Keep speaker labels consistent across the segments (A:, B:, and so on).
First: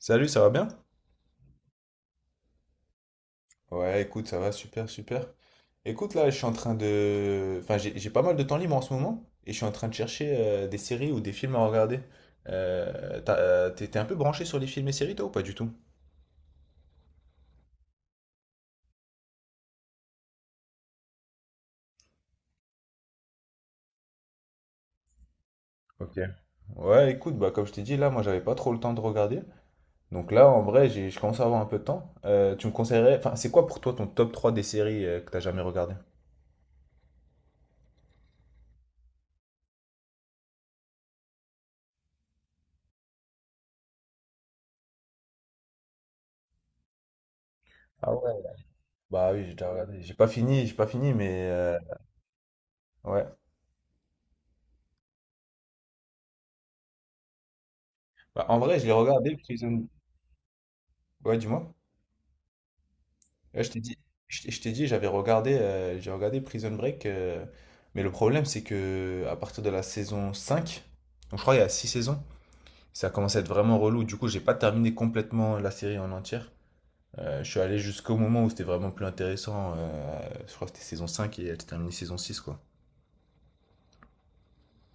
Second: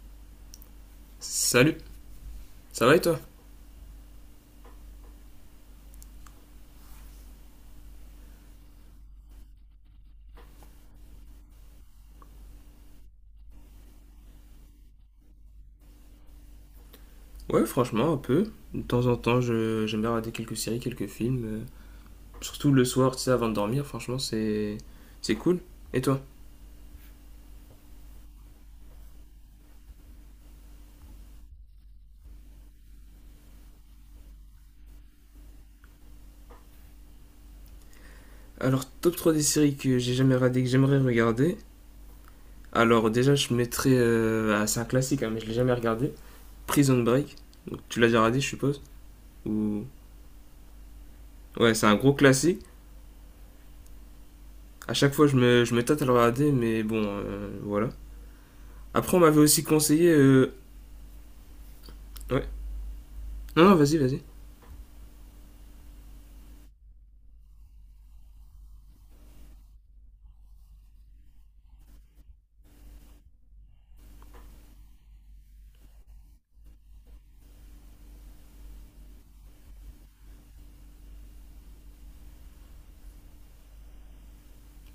A: Salut, ça va bien?
B: Salut, ça va et toi?
A: Ouais, écoute, ça va super, super. Écoute, là, je suis en train de... Enfin, j'ai pas mal de temps libre en ce moment et je suis en train de chercher des séries ou des films à regarder. T'es un peu branché sur les films et séries, toi, ou pas du tout?
B: Ouais, franchement, un peu. De temps en temps, j'aime bien regarder quelques séries, quelques films, surtout le soir, tu sais, avant de dormir, franchement, c'est cool. Et
A: Ok.
B: toi?
A: Ouais, écoute, bah, comme je t'ai dit, là, moi, j'avais pas trop le temps de regarder. Donc là, en vrai, j'ai, je commence à avoir un peu de temps. Tu me conseillerais... Enfin, c'est quoi pour toi ton top 3 des séries que t'as jamais regardé?
B: Alors, top 3 des séries que j'ai jamais regardé, que j'aimerais regarder. Alors, déjà, je mettrais, ah, c'est un classique, hein, mais je l'ai jamais regardé. Prison Break. Donc, tu l'as
A: Ah
B: déjà
A: ouais,
B: regardé, je suppose?
A: bah oui, j'ai déjà
B: Ou...
A: regardé. J'ai pas fini, mais...
B: Ouais, c'est un gros classique.
A: Ouais.
B: À chaque fois, je me tâte à le regarder, mais bon, voilà.
A: Bah, en vrai, je l'ai
B: Après, on
A: regardé,
B: m'avait aussi
A: Prison...
B: conseillé.
A: Ouais, dis-moi.
B: Ouais.
A: Ouais,
B: Non,
A: je
B: non,
A: t'ai
B: vas-y,
A: dit,
B: vas-y.
A: je t'ai dit, j'avais regardé, j'ai regardé Prison Break, mais le problème c'est que à partir de la saison 5, donc je crois qu'il y a 6 saisons, ça a commencé à être vraiment relou. Du coup, j'ai pas terminé complètement la série en entière. Je suis allé jusqu'au moment où c'était vraiment plus intéressant. Je crois que c'était saison 5 et elle s'est terminée saison six quoi.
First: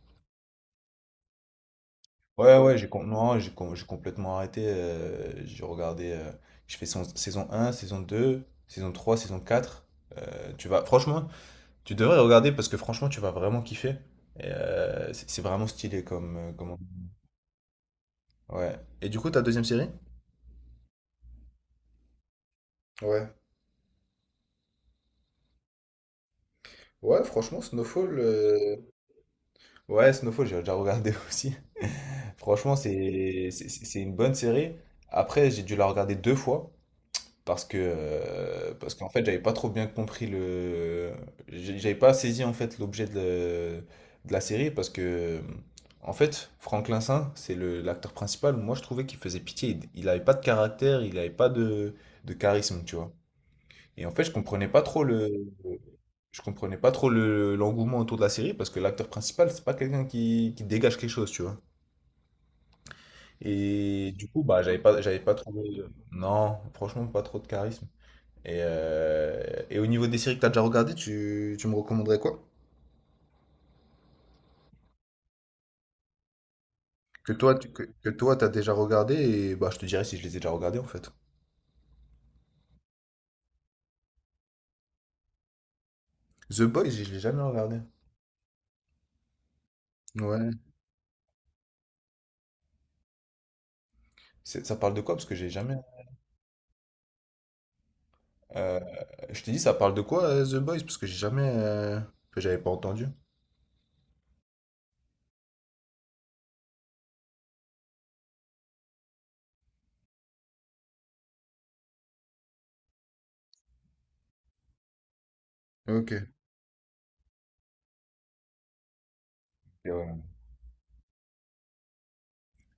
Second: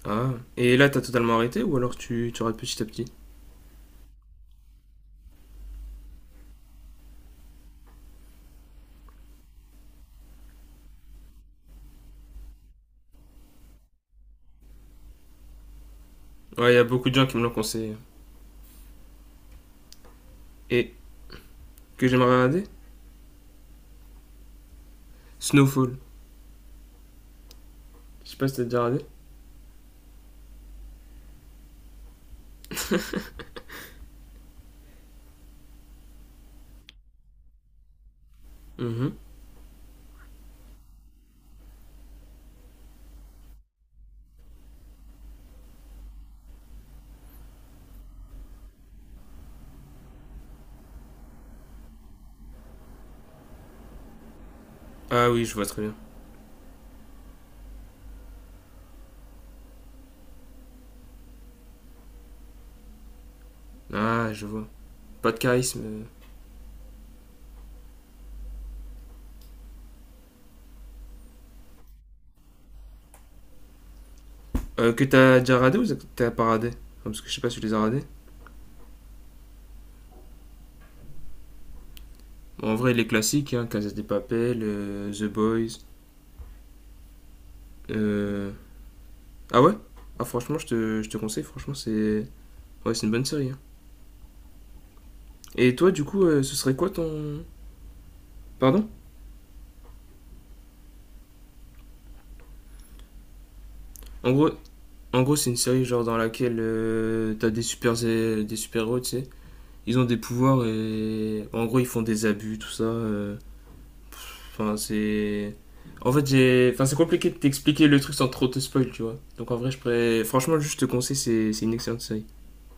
B: Ah, et là, t'as totalement arrêté ou alors tu
A: Ouais,
B: rates
A: ouais,
B: petit à
A: j'ai com-
B: petit?
A: non, j'ai com- j'ai complètement arrêté. J'ai regardé, j'ai fait saison 1, saison 2, saison 3, saison 4. Tu vas, franchement, tu devrais regarder parce que franchement, tu vas vraiment kiffer. Et, c'est vraiment stylé comme,
B: Ouais,
A: comme...
B: y a beaucoup de gens qui me l'ont conseillé.
A: Ouais. Et du coup, ta deuxième série?
B: Et que j'aimerais regarder
A: Ouais.
B: Snowfall.
A: Ouais, franchement, Snowfall.
B: Je sais pas si t'as déjà regardé.
A: Ouais, Snowfall, j'ai déjà regardé aussi. Franchement, c'est une bonne série. Après, j'ai dû la regarder deux fois. Parce que, parce qu'en
B: Mhm.
A: fait, j'avais pas trop bien compris le. J'avais pas saisi en fait l'objet de la série parce que, en fait, Franklin Saint, c'est le, l'acteur principal. Moi, je trouvais qu'il faisait pitié. Il avait pas de caractère, il avait pas de, de charisme, tu vois. Et en fait, je comprenais pas trop
B: Ah
A: le.
B: oui, je vois très bien.
A: Je comprenais pas trop le, l'engouement autour de la série parce que l'acteur principal, c'est pas quelqu'un qui dégage quelque chose, tu vois. Et du
B: Ah,
A: coup,
B: je
A: bah,
B: vois.
A: j'avais
B: Pas
A: pas
B: de
A: trouvé.
B: charisme.
A: Non, franchement, pas trop de charisme. Et au niveau des séries que tu as déjà regardées, tu me recommanderais quoi?
B: Que t'as déjà radé ou t'as pas radé? Ah, parce que
A: Que
B: je sais pas
A: toi,
B: si tu
A: tu,
B: les as radés.
A: que toi, t'as déjà regardé et bah, je te dirais si je les ai déjà regardés en fait.
B: Bon, en vrai, les classiques, hein, Casa de Papel, The Boys.
A: The Boys, je l'ai jamais regardé.
B: Euh... Ah ouais. Ah
A: Ouais.
B: franchement, je te conseille, franchement, c'est... Ouais, c'est une bonne série, hein.
A: C'est- Ça parle de quoi? Parce que j'ai jamais.
B: Et toi, du coup, ce serait quoi ton...
A: euh,
B: Pardon.
A: je t'ai dit, ça parle de quoi The Boys? Parce que j'ai jamais. Que j'avais pas entendu.
B: En gros, En gros, c'est une série genre dans laquelle t'as des super héros, tu sais. Ils ont des pouvoirs et en gros ils font des abus, tout ça. Enfin, c'est. En fait,
A: Ok.
B: j'ai. Enfin, c'est compliqué de t'expliquer le truc sans trop te spoil, tu vois. Donc en vrai, je
A: Et ouais.
B: pourrais. Franchement, juste te conseille, c'est une excellente série.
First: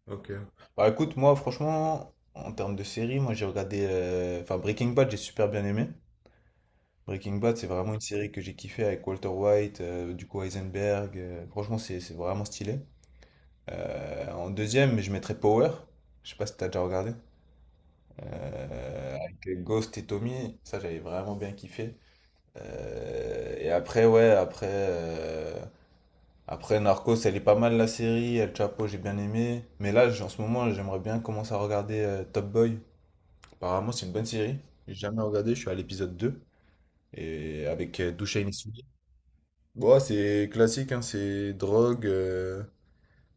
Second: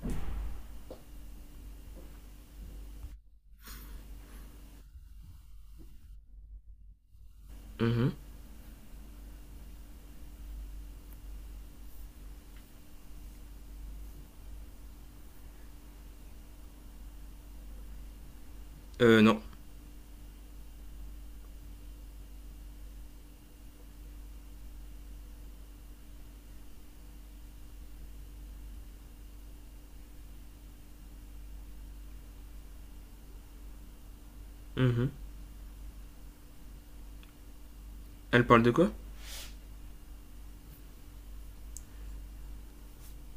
A: Ok. Bah écoute, moi franchement, en termes de série, moi j'ai regardé. Enfin, Breaking Bad, j'ai super bien aimé. Breaking Bad, c'est vraiment une
B: Mhm.
A: série que j'ai kiffé avec Walter White, du coup Heisenberg. Franchement, c'est vraiment stylé. En deuxième, je mettrais Power. Je sais pas si t'as déjà regardé.
B: Non.
A: Avec Ghost et Tommy, ça j'avais vraiment bien kiffé. Et après, ouais, après, après Narcos, elle est pas mal la série. El Chapo, j'ai bien aimé. Mais là, en ce moment, j'aimerais bien commencer à regarder Top Boy. Apparemment, c'est une bonne série. J'ai
B: Mhm.
A: jamais regardé, je suis à l'épisode deux. Et avec
B: Elle
A: Dushane
B: parle de
A: Issoudi.
B: quoi?
A: Bon, c'est classique, hein, c'est drogue,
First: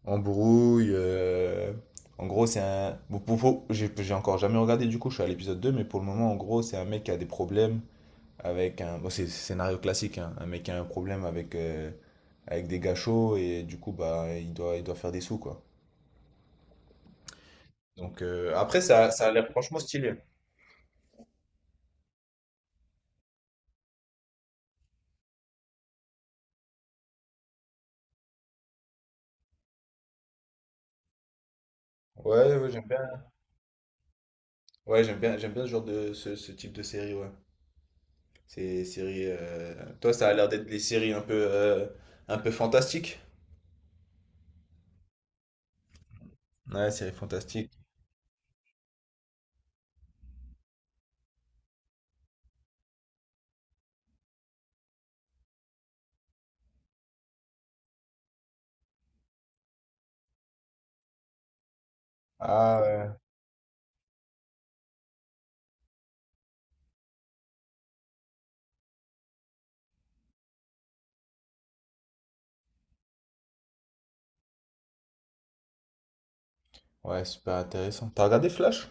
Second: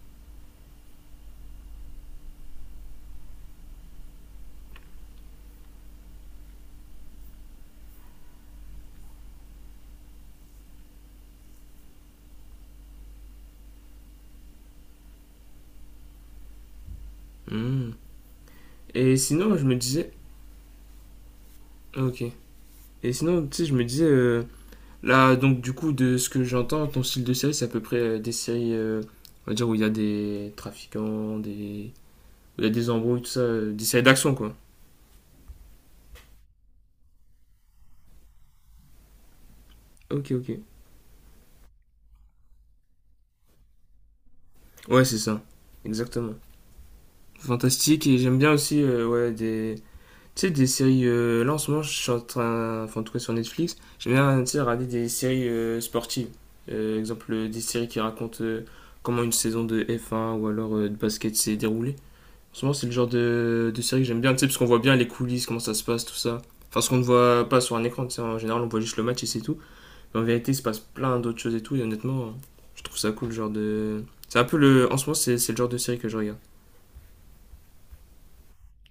A: embrouille. En gros, c'est un. Bon, j'ai encore jamais regardé du coup, je suis à l'épisode 2 mais pour le moment, en gros, c'est un mec qui a des problèmes avec un. Bon, c'est scénario classique, hein, un mec qui a un problème avec, avec des gars chauds et du coup, bah, il doit faire des sous, quoi.
B: Mhm.
A: Donc après, ça,
B: Et
A: ça a l'air
B: sinon, je me
A: franchement
B: disais.
A: stylé.
B: Ok. Et sinon, tu sais, je me disais. Là, donc, du coup, de ce que j'entends, ton style de série, c'est à peu près des séries, on va dire, où il y a des trafiquants, des...
A: Ouais, ouais,
B: où il y
A: ouais,
B: a
A: j'aime
B: des
A: bien.
B: embrouilles, tout ça, des séries d'action, quoi.
A: Ouais, j'aime bien ce genre de ce, ce type de série, ouais. Ces séries. Toi, ça
B: Ok,
A: a l'air
B: ok.
A: d'être des séries un peu fantastiques.
B: Ouais, c'est ça. Exactement.
A: Ouais, série fantastique.
B: Fantastique, et j'aime bien aussi, ouais, des... Tu sais, des séries... là, en ce moment, je suis en train... Enfin, en tout cas, sur Netflix, j'aime bien, tu sais, regarder des séries sportives. Exemple, des séries qui racontent comment une saison de F1 ou alors de basket s'est déroulée. En ce moment,
A: Ah
B: c'est le genre
A: ouais.
B: de série que j'aime bien, tu sais, parce qu'on voit bien les coulisses, comment ça se passe, tout ça. Enfin, ce qu'on ne voit pas sur un écran, tu sais, en général, on voit juste le match et c'est tout. Mais en vérité, il se passe plein d'autres choses et tout, et honnêtement, je trouve ça cool, le genre de. C'est un peu le. En ce moment, c'est le genre de série que je regarde.
A: Ouais, super intéressant. T'as regardé Flash?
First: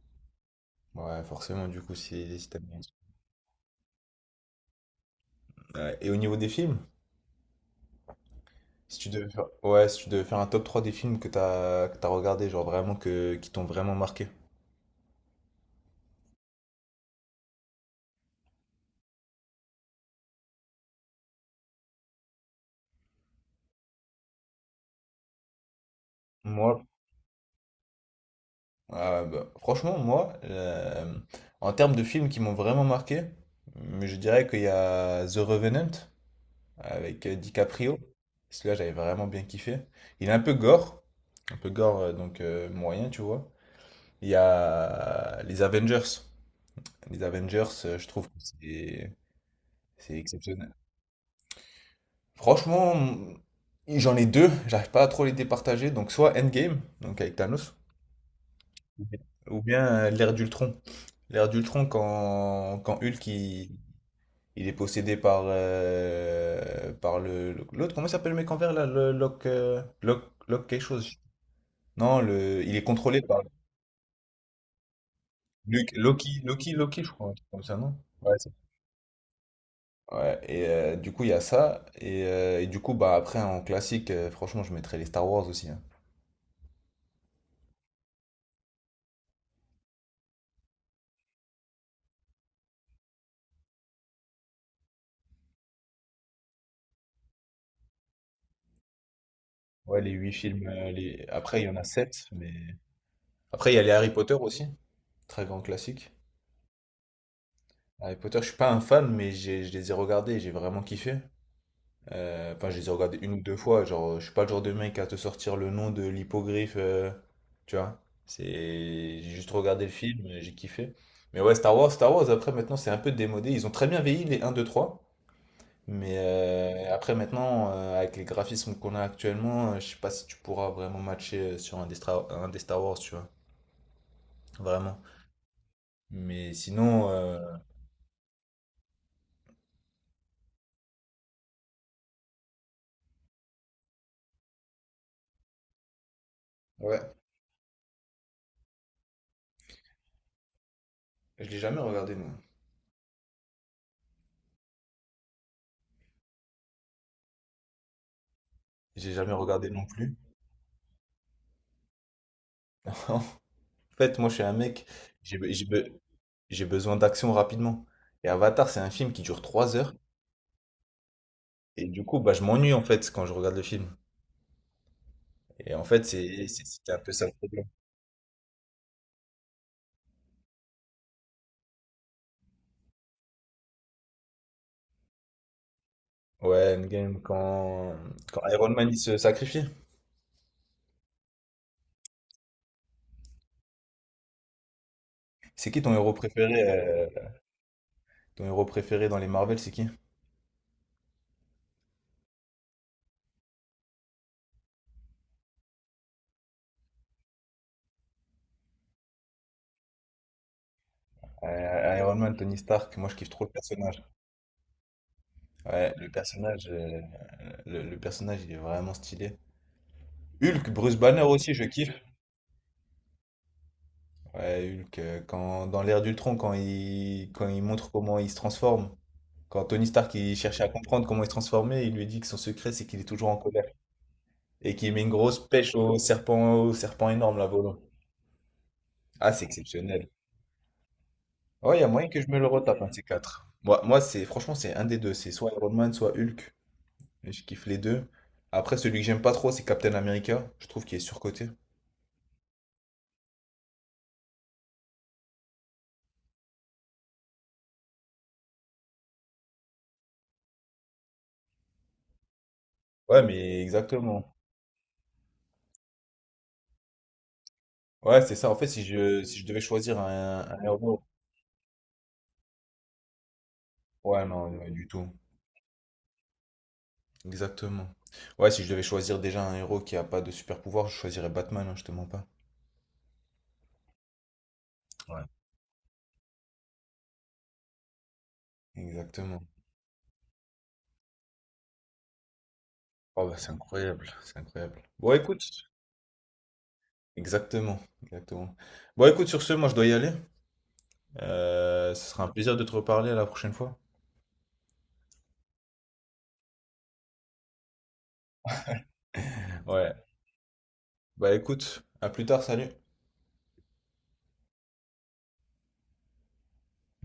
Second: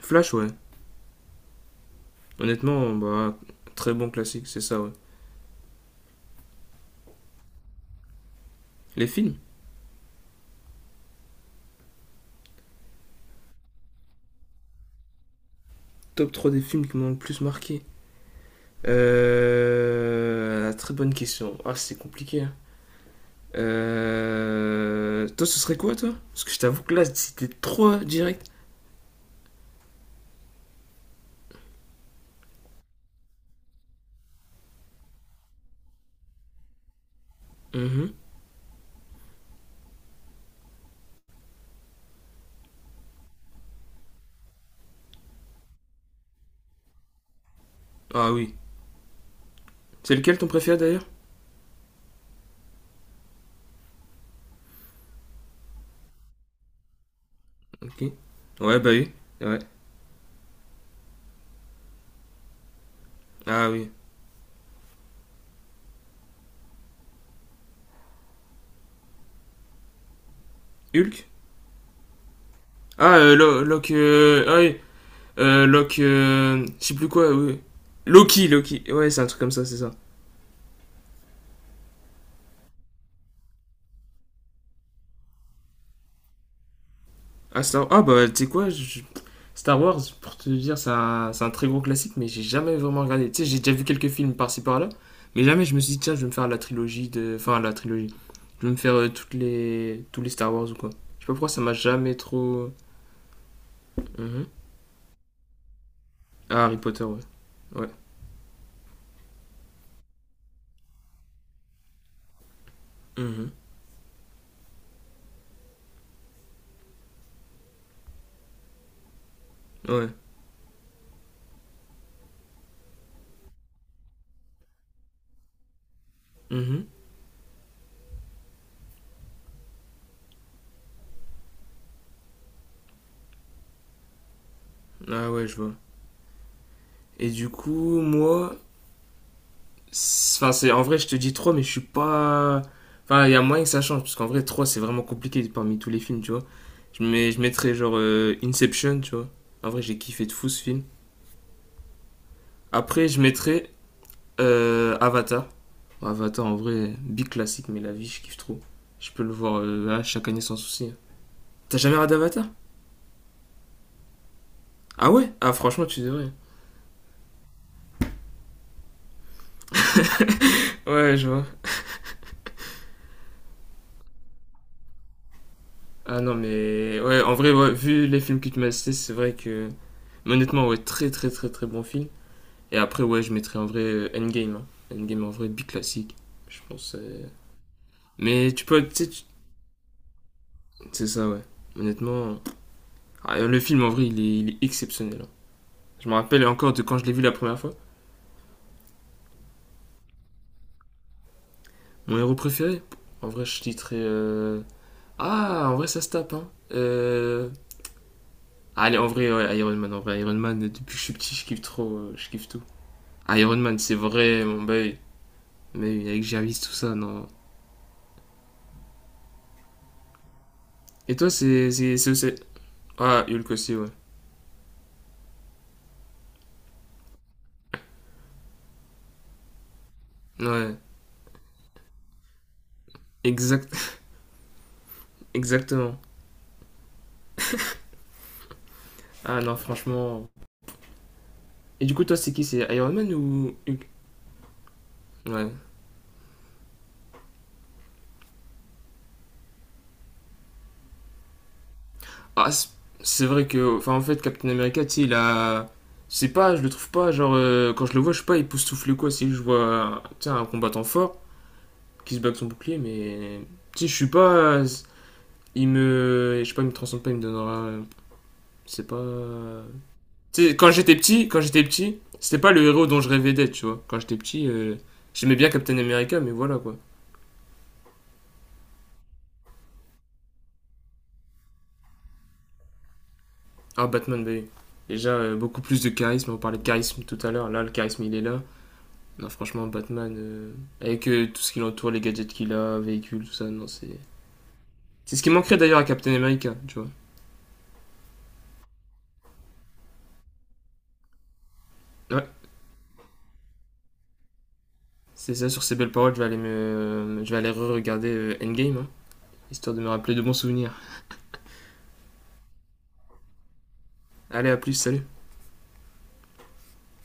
B: Flash, ouais.
A: Ouais, forcément, du coup, si, si t'aimes bien.
B: Honnêtement, bah, très bon classique, c'est ça, ouais.
A: Ouais, et au niveau des films, si
B: Les
A: tu devais
B: films.
A: faire... Ouais, si tu devais faire un top 3 des films que t'as regardé, genre vraiment que qui t'ont vraiment marqué.
B: Top 3 des films qui m'ont le plus marqué. Très bonne question. Ah, c'est compliqué, hein. Toi, ce serait quoi, toi? Parce que je t'avoue
A: Moi,
B: que là, c'était trop direct.
A: bah, franchement, moi, en termes de films qui m'ont vraiment marqué, mais je dirais qu'il y a The Revenant avec DiCaprio.
B: Mhm.
A: Celui-là, j'avais vraiment bien kiffé. Il est un peu gore, donc moyen, tu vois. Il y a les Avengers. Les Avengers, je trouve
B: Ah
A: que
B: oui.
A: c'est
B: C'est
A: c'est
B: lequel ton
A: exceptionnel.
B: préféré d'ailleurs?
A: Franchement, j'en ai deux, j'arrive pas à trop les départager. Donc soit Endgame, donc avec Thanos,
B: Ok. Ouais, bah oui. Ouais.
A: ou bien l'ère d'Ultron. L'ère d'Ultron, quand, quand Hulk
B: Ah oui.
A: il est possédé par, par le, l'autre, comment il s'appelle le mec en vert là? Le Locke, Locke, Locke quelque chose.
B: Hulk.
A: Non, le, il est contrôlé par
B: Lo- Locke, ah oui.
A: Luke,
B: Locke.
A: Loki, Loki,
B: Je sais
A: Loki,
B: plus
A: je crois,
B: quoi,
A: un truc
B: oui, oui.
A: comme ça, non?
B: Loki, Loki. Ouais, c'est un truc comme ça, c'est ça.
A: Ouais, et du coup, il y a ça. Et du coup, bah après, en classique, franchement, je mettrais les Star Wars aussi. Hein.
B: Ah, Star. Ah, bah, tu sais quoi je- Star Wars, pour te dire, c'est c'est un très gros classique, mais j'ai jamais vraiment regardé. Tu sais, j'ai déjà vu quelques films par-ci par-là, mais jamais je me suis dit, tiens, je vais me faire la trilogie de. Enfin, la trilogie. Je vais me faire toutes
A: Ouais,
B: les...
A: les
B: tous les
A: huit
B: Star
A: films.
B: Wars ou quoi. Je
A: Les...
B: sais pas pourquoi
A: Après,
B: ça
A: il y
B: m'a
A: en a sept,
B: jamais
A: mais...
B: trop.
A: Après, il y a les Harry Potter
B: Mhm.
A: aussi. Très grand classique.
B: Ah, Harry Potter, ouais. Ouais.
A: Harry Potter, je suis pas un fan, mais je les ai regardés et j'ai vraiment kiffé. Enfin, je les ai regardés une ou
B: Mhm.
A: deux fois. Genre, je suis pas le genre de mec à te sortir le nom de l'hippogriffe, tu vois. C'est, j'ai juste regardé le
B: Ouais.
A: film, j'ai kiffé. Mais ouais, Star Wars, Star Wars, après maintenant, c'est un peu démodé. Ils ont très bien vieilli les un 2 trois. Mais
B: Mhm.
A: après maintenant, avec les graphismes qu'on a actuellement, je sais pas si tu pourras vraiment matcher sur un des, un des Star Wars, tu vois. Vraiment.
B: Ah ouais, je vois.
A: Mais sinon,
B: Et du coup, moi, c'est- enfin, c'est en vrai, je te dis 3 mais je suis pas. Enfin, il y a moyen que ça change, parce qu'en vrai, 3 c'est vraiment compliqué parmi tous les films, tu vois.
A: ouais,
B: Je, mets... je mettrais genre Inception, tu vois. En vrai, j'ai kiffé de fou ce film.
A: je l'ai jamais regardé, non.
B: Après, je mettrais Avatar. Bon, Avatar, en vrai, big classique, mais la vie, je kiffe trop. Je
A: J'ai
B: peux le
A: jamais
B: voir
A: regardé non
B: là,
A: plus.
B: chaque année sans souci. T'as jamais regardé Avatar?
A: En fait, moi, je suis un mec,
B: Ah ouais?
A: j'ai,
B: Ah,
A: j'ai,
B: franchement, tu devrais.
A: j'ai besoin d'action rapidement. Et Avatar, c'est un film qui dure trois heures.
B: Ouais, je vois.
A: Et du coup, bah, je m'ennuie en fait quand je regarde le film. Et en fait,
B: Ah non,
A: c'est un
B: mais
A: peu
B: ouais,
A: ça le
B: en vrai,
A: problème.
B: ouais, vu les films que tu m'as cités, c'est vrai que. Mais honnêtement, ouais, très très très très bon film. Et après, ouais, je mettrais en vrai Endgame, hein. Endgame en vrai, big classique. Je
A: Ouais,
B: pense.
A: Endgame,
B: euh,
A: quand, quand
B: Mais tu
A: Iron
B: peux.
A: Man
B: Tu
A: il
B: sais,
A: se
B: tu-
A: sacrifie.
B: C'est ça, ouais. Honnêtement. Ah, le film en vrai, il est exceptionnel, hein.
A: C'est qui
B: Je me rappelle encore de quand je l'ai vu la première fois.
A: ton héros préféré dans les Marvel, c'est qui?
B: Mon héros préféré. En vrai, je titrais. Ah, en vrai, ça se tape, hein. Allez, en vrai, ouais, Iron Man. En vrai, Iron Man, depuis que je suis petit, je kiffe trop.
A: Iron
B: Je
A: Man,
B: kiffe
A: Tony
B: tout.
A: Stark, moi je kiffe trop le
B: Iron Man, c'est
A: personnage.
B: vrai, mon boy. Mais
A: Ouais,
B: oui, avec Jarvis, tout ça, non.
A: le personnage il est vraiment stylé. Hulk, Bruce
B: Et
A: Banner
B: toi,
A: aussi, je
B: c'est.
A: kiffe.
B: C'est- Ah, Hulk aussi, ouais.
A: Ouais, Hulk, quand, dans l'ère d'Ultron, quand il montre comment il se transforme. Quand Tony Stark il cherchait à
B: Ouais,
A: comprendre comment il se transformait, il lui dit que son secret c'est qu'il est toujours en colère
B: exact...
A: et qu'il met une grosse pêche
B: exactement.
A: au serpent énorme là volant. Ah,
B: Ah
A: c'est
B: non,
A: exceptionnel.
B: franchement.
A: Ouais, il y
B: Et
A: a
B: du coup,
A: moyen
B: toi,
A: que je
B: c'est
A: me
B: qui?
A: le
B: C'est
A: retape, un
B: Iron
A: de ces
B: Man
A: quatre.
B: ou
A: Moi,
B: Hulk?
A: moi c'est franchement c'est un des deux, c'est
B: Ouais.
A: soit Iron Man, soit Hulk. Et je kiffe les deux. Après, celui que j'aime pas trop, c'est Captain America. Je trouve qu'il est surcoté.
B: Ah, c'est vrai que. Enfin, en fait, Captain America, tu sais, il a. C'est pas, je le trouve pas, genre, quand je le vois, je sais pas, il souffle quoi. Si je vois, tu sais, un combattant fort qui se bat avec son bouclier,
A: Ouais,
B: mais.
A: mais
B: Tu sais, je suis pas.
A: exactement.
B: Il me. Je sais pas, il me transcende pas, il me donnera.
A: Ouais, c'est ça. En fait, si
B: C'est pas.
A: je, si je devais choisir
B: Tu sais,
A: un héros.
B: quand j'étais petit, c'était pas le héros dont je rêvais d'être, tu vois. Quand j'étais
A: Ouais,
B: petit,
A: non, ouais, du tout.
B: j'aimais bien Captain America, mais voilà quoi.
A: Exactement. Ouais, si je devais choisir déjà un héros qui a pas de super pouvoir, je choisirais Batman, hein, je te mens pas.
B: Ah, Batman, bah, oui. Déjà
A: Ouais,
B: beaucoup plus de charisme. On parlait de charisme tout à l'heure. Là, le charisme, il est là. Non,
A: exactement.
B: franchement, Batman, avec tout ce qui l'entoure, les gadgets qu'il a, véhicules,
A: Oh,
B: tout
A: bah,
B: ça,
A: c'est
B: non, c'est.
A: incroyable, c'est incroyable. Bon,
B: C'est ce qui
A: écoute,
B: manquerait d'ailleurs à Captain America, tu vois.
A: exactement, exactement. Bon, écoute, sur ce, moi, je dois y aller. Ce sera un
B: Ouais,
A: plaisir de te reparler à la prochaine fois.
B: c'est ça, sur ces belles paroles, je vais aller, me... je vais aller re-regarder Endgame, hein, histoire de me
A: Ouais,
B: rappeler de bons souvenirs.
A: bah, écoute, à plus tard, salut.
B: Allez, à plus, salut!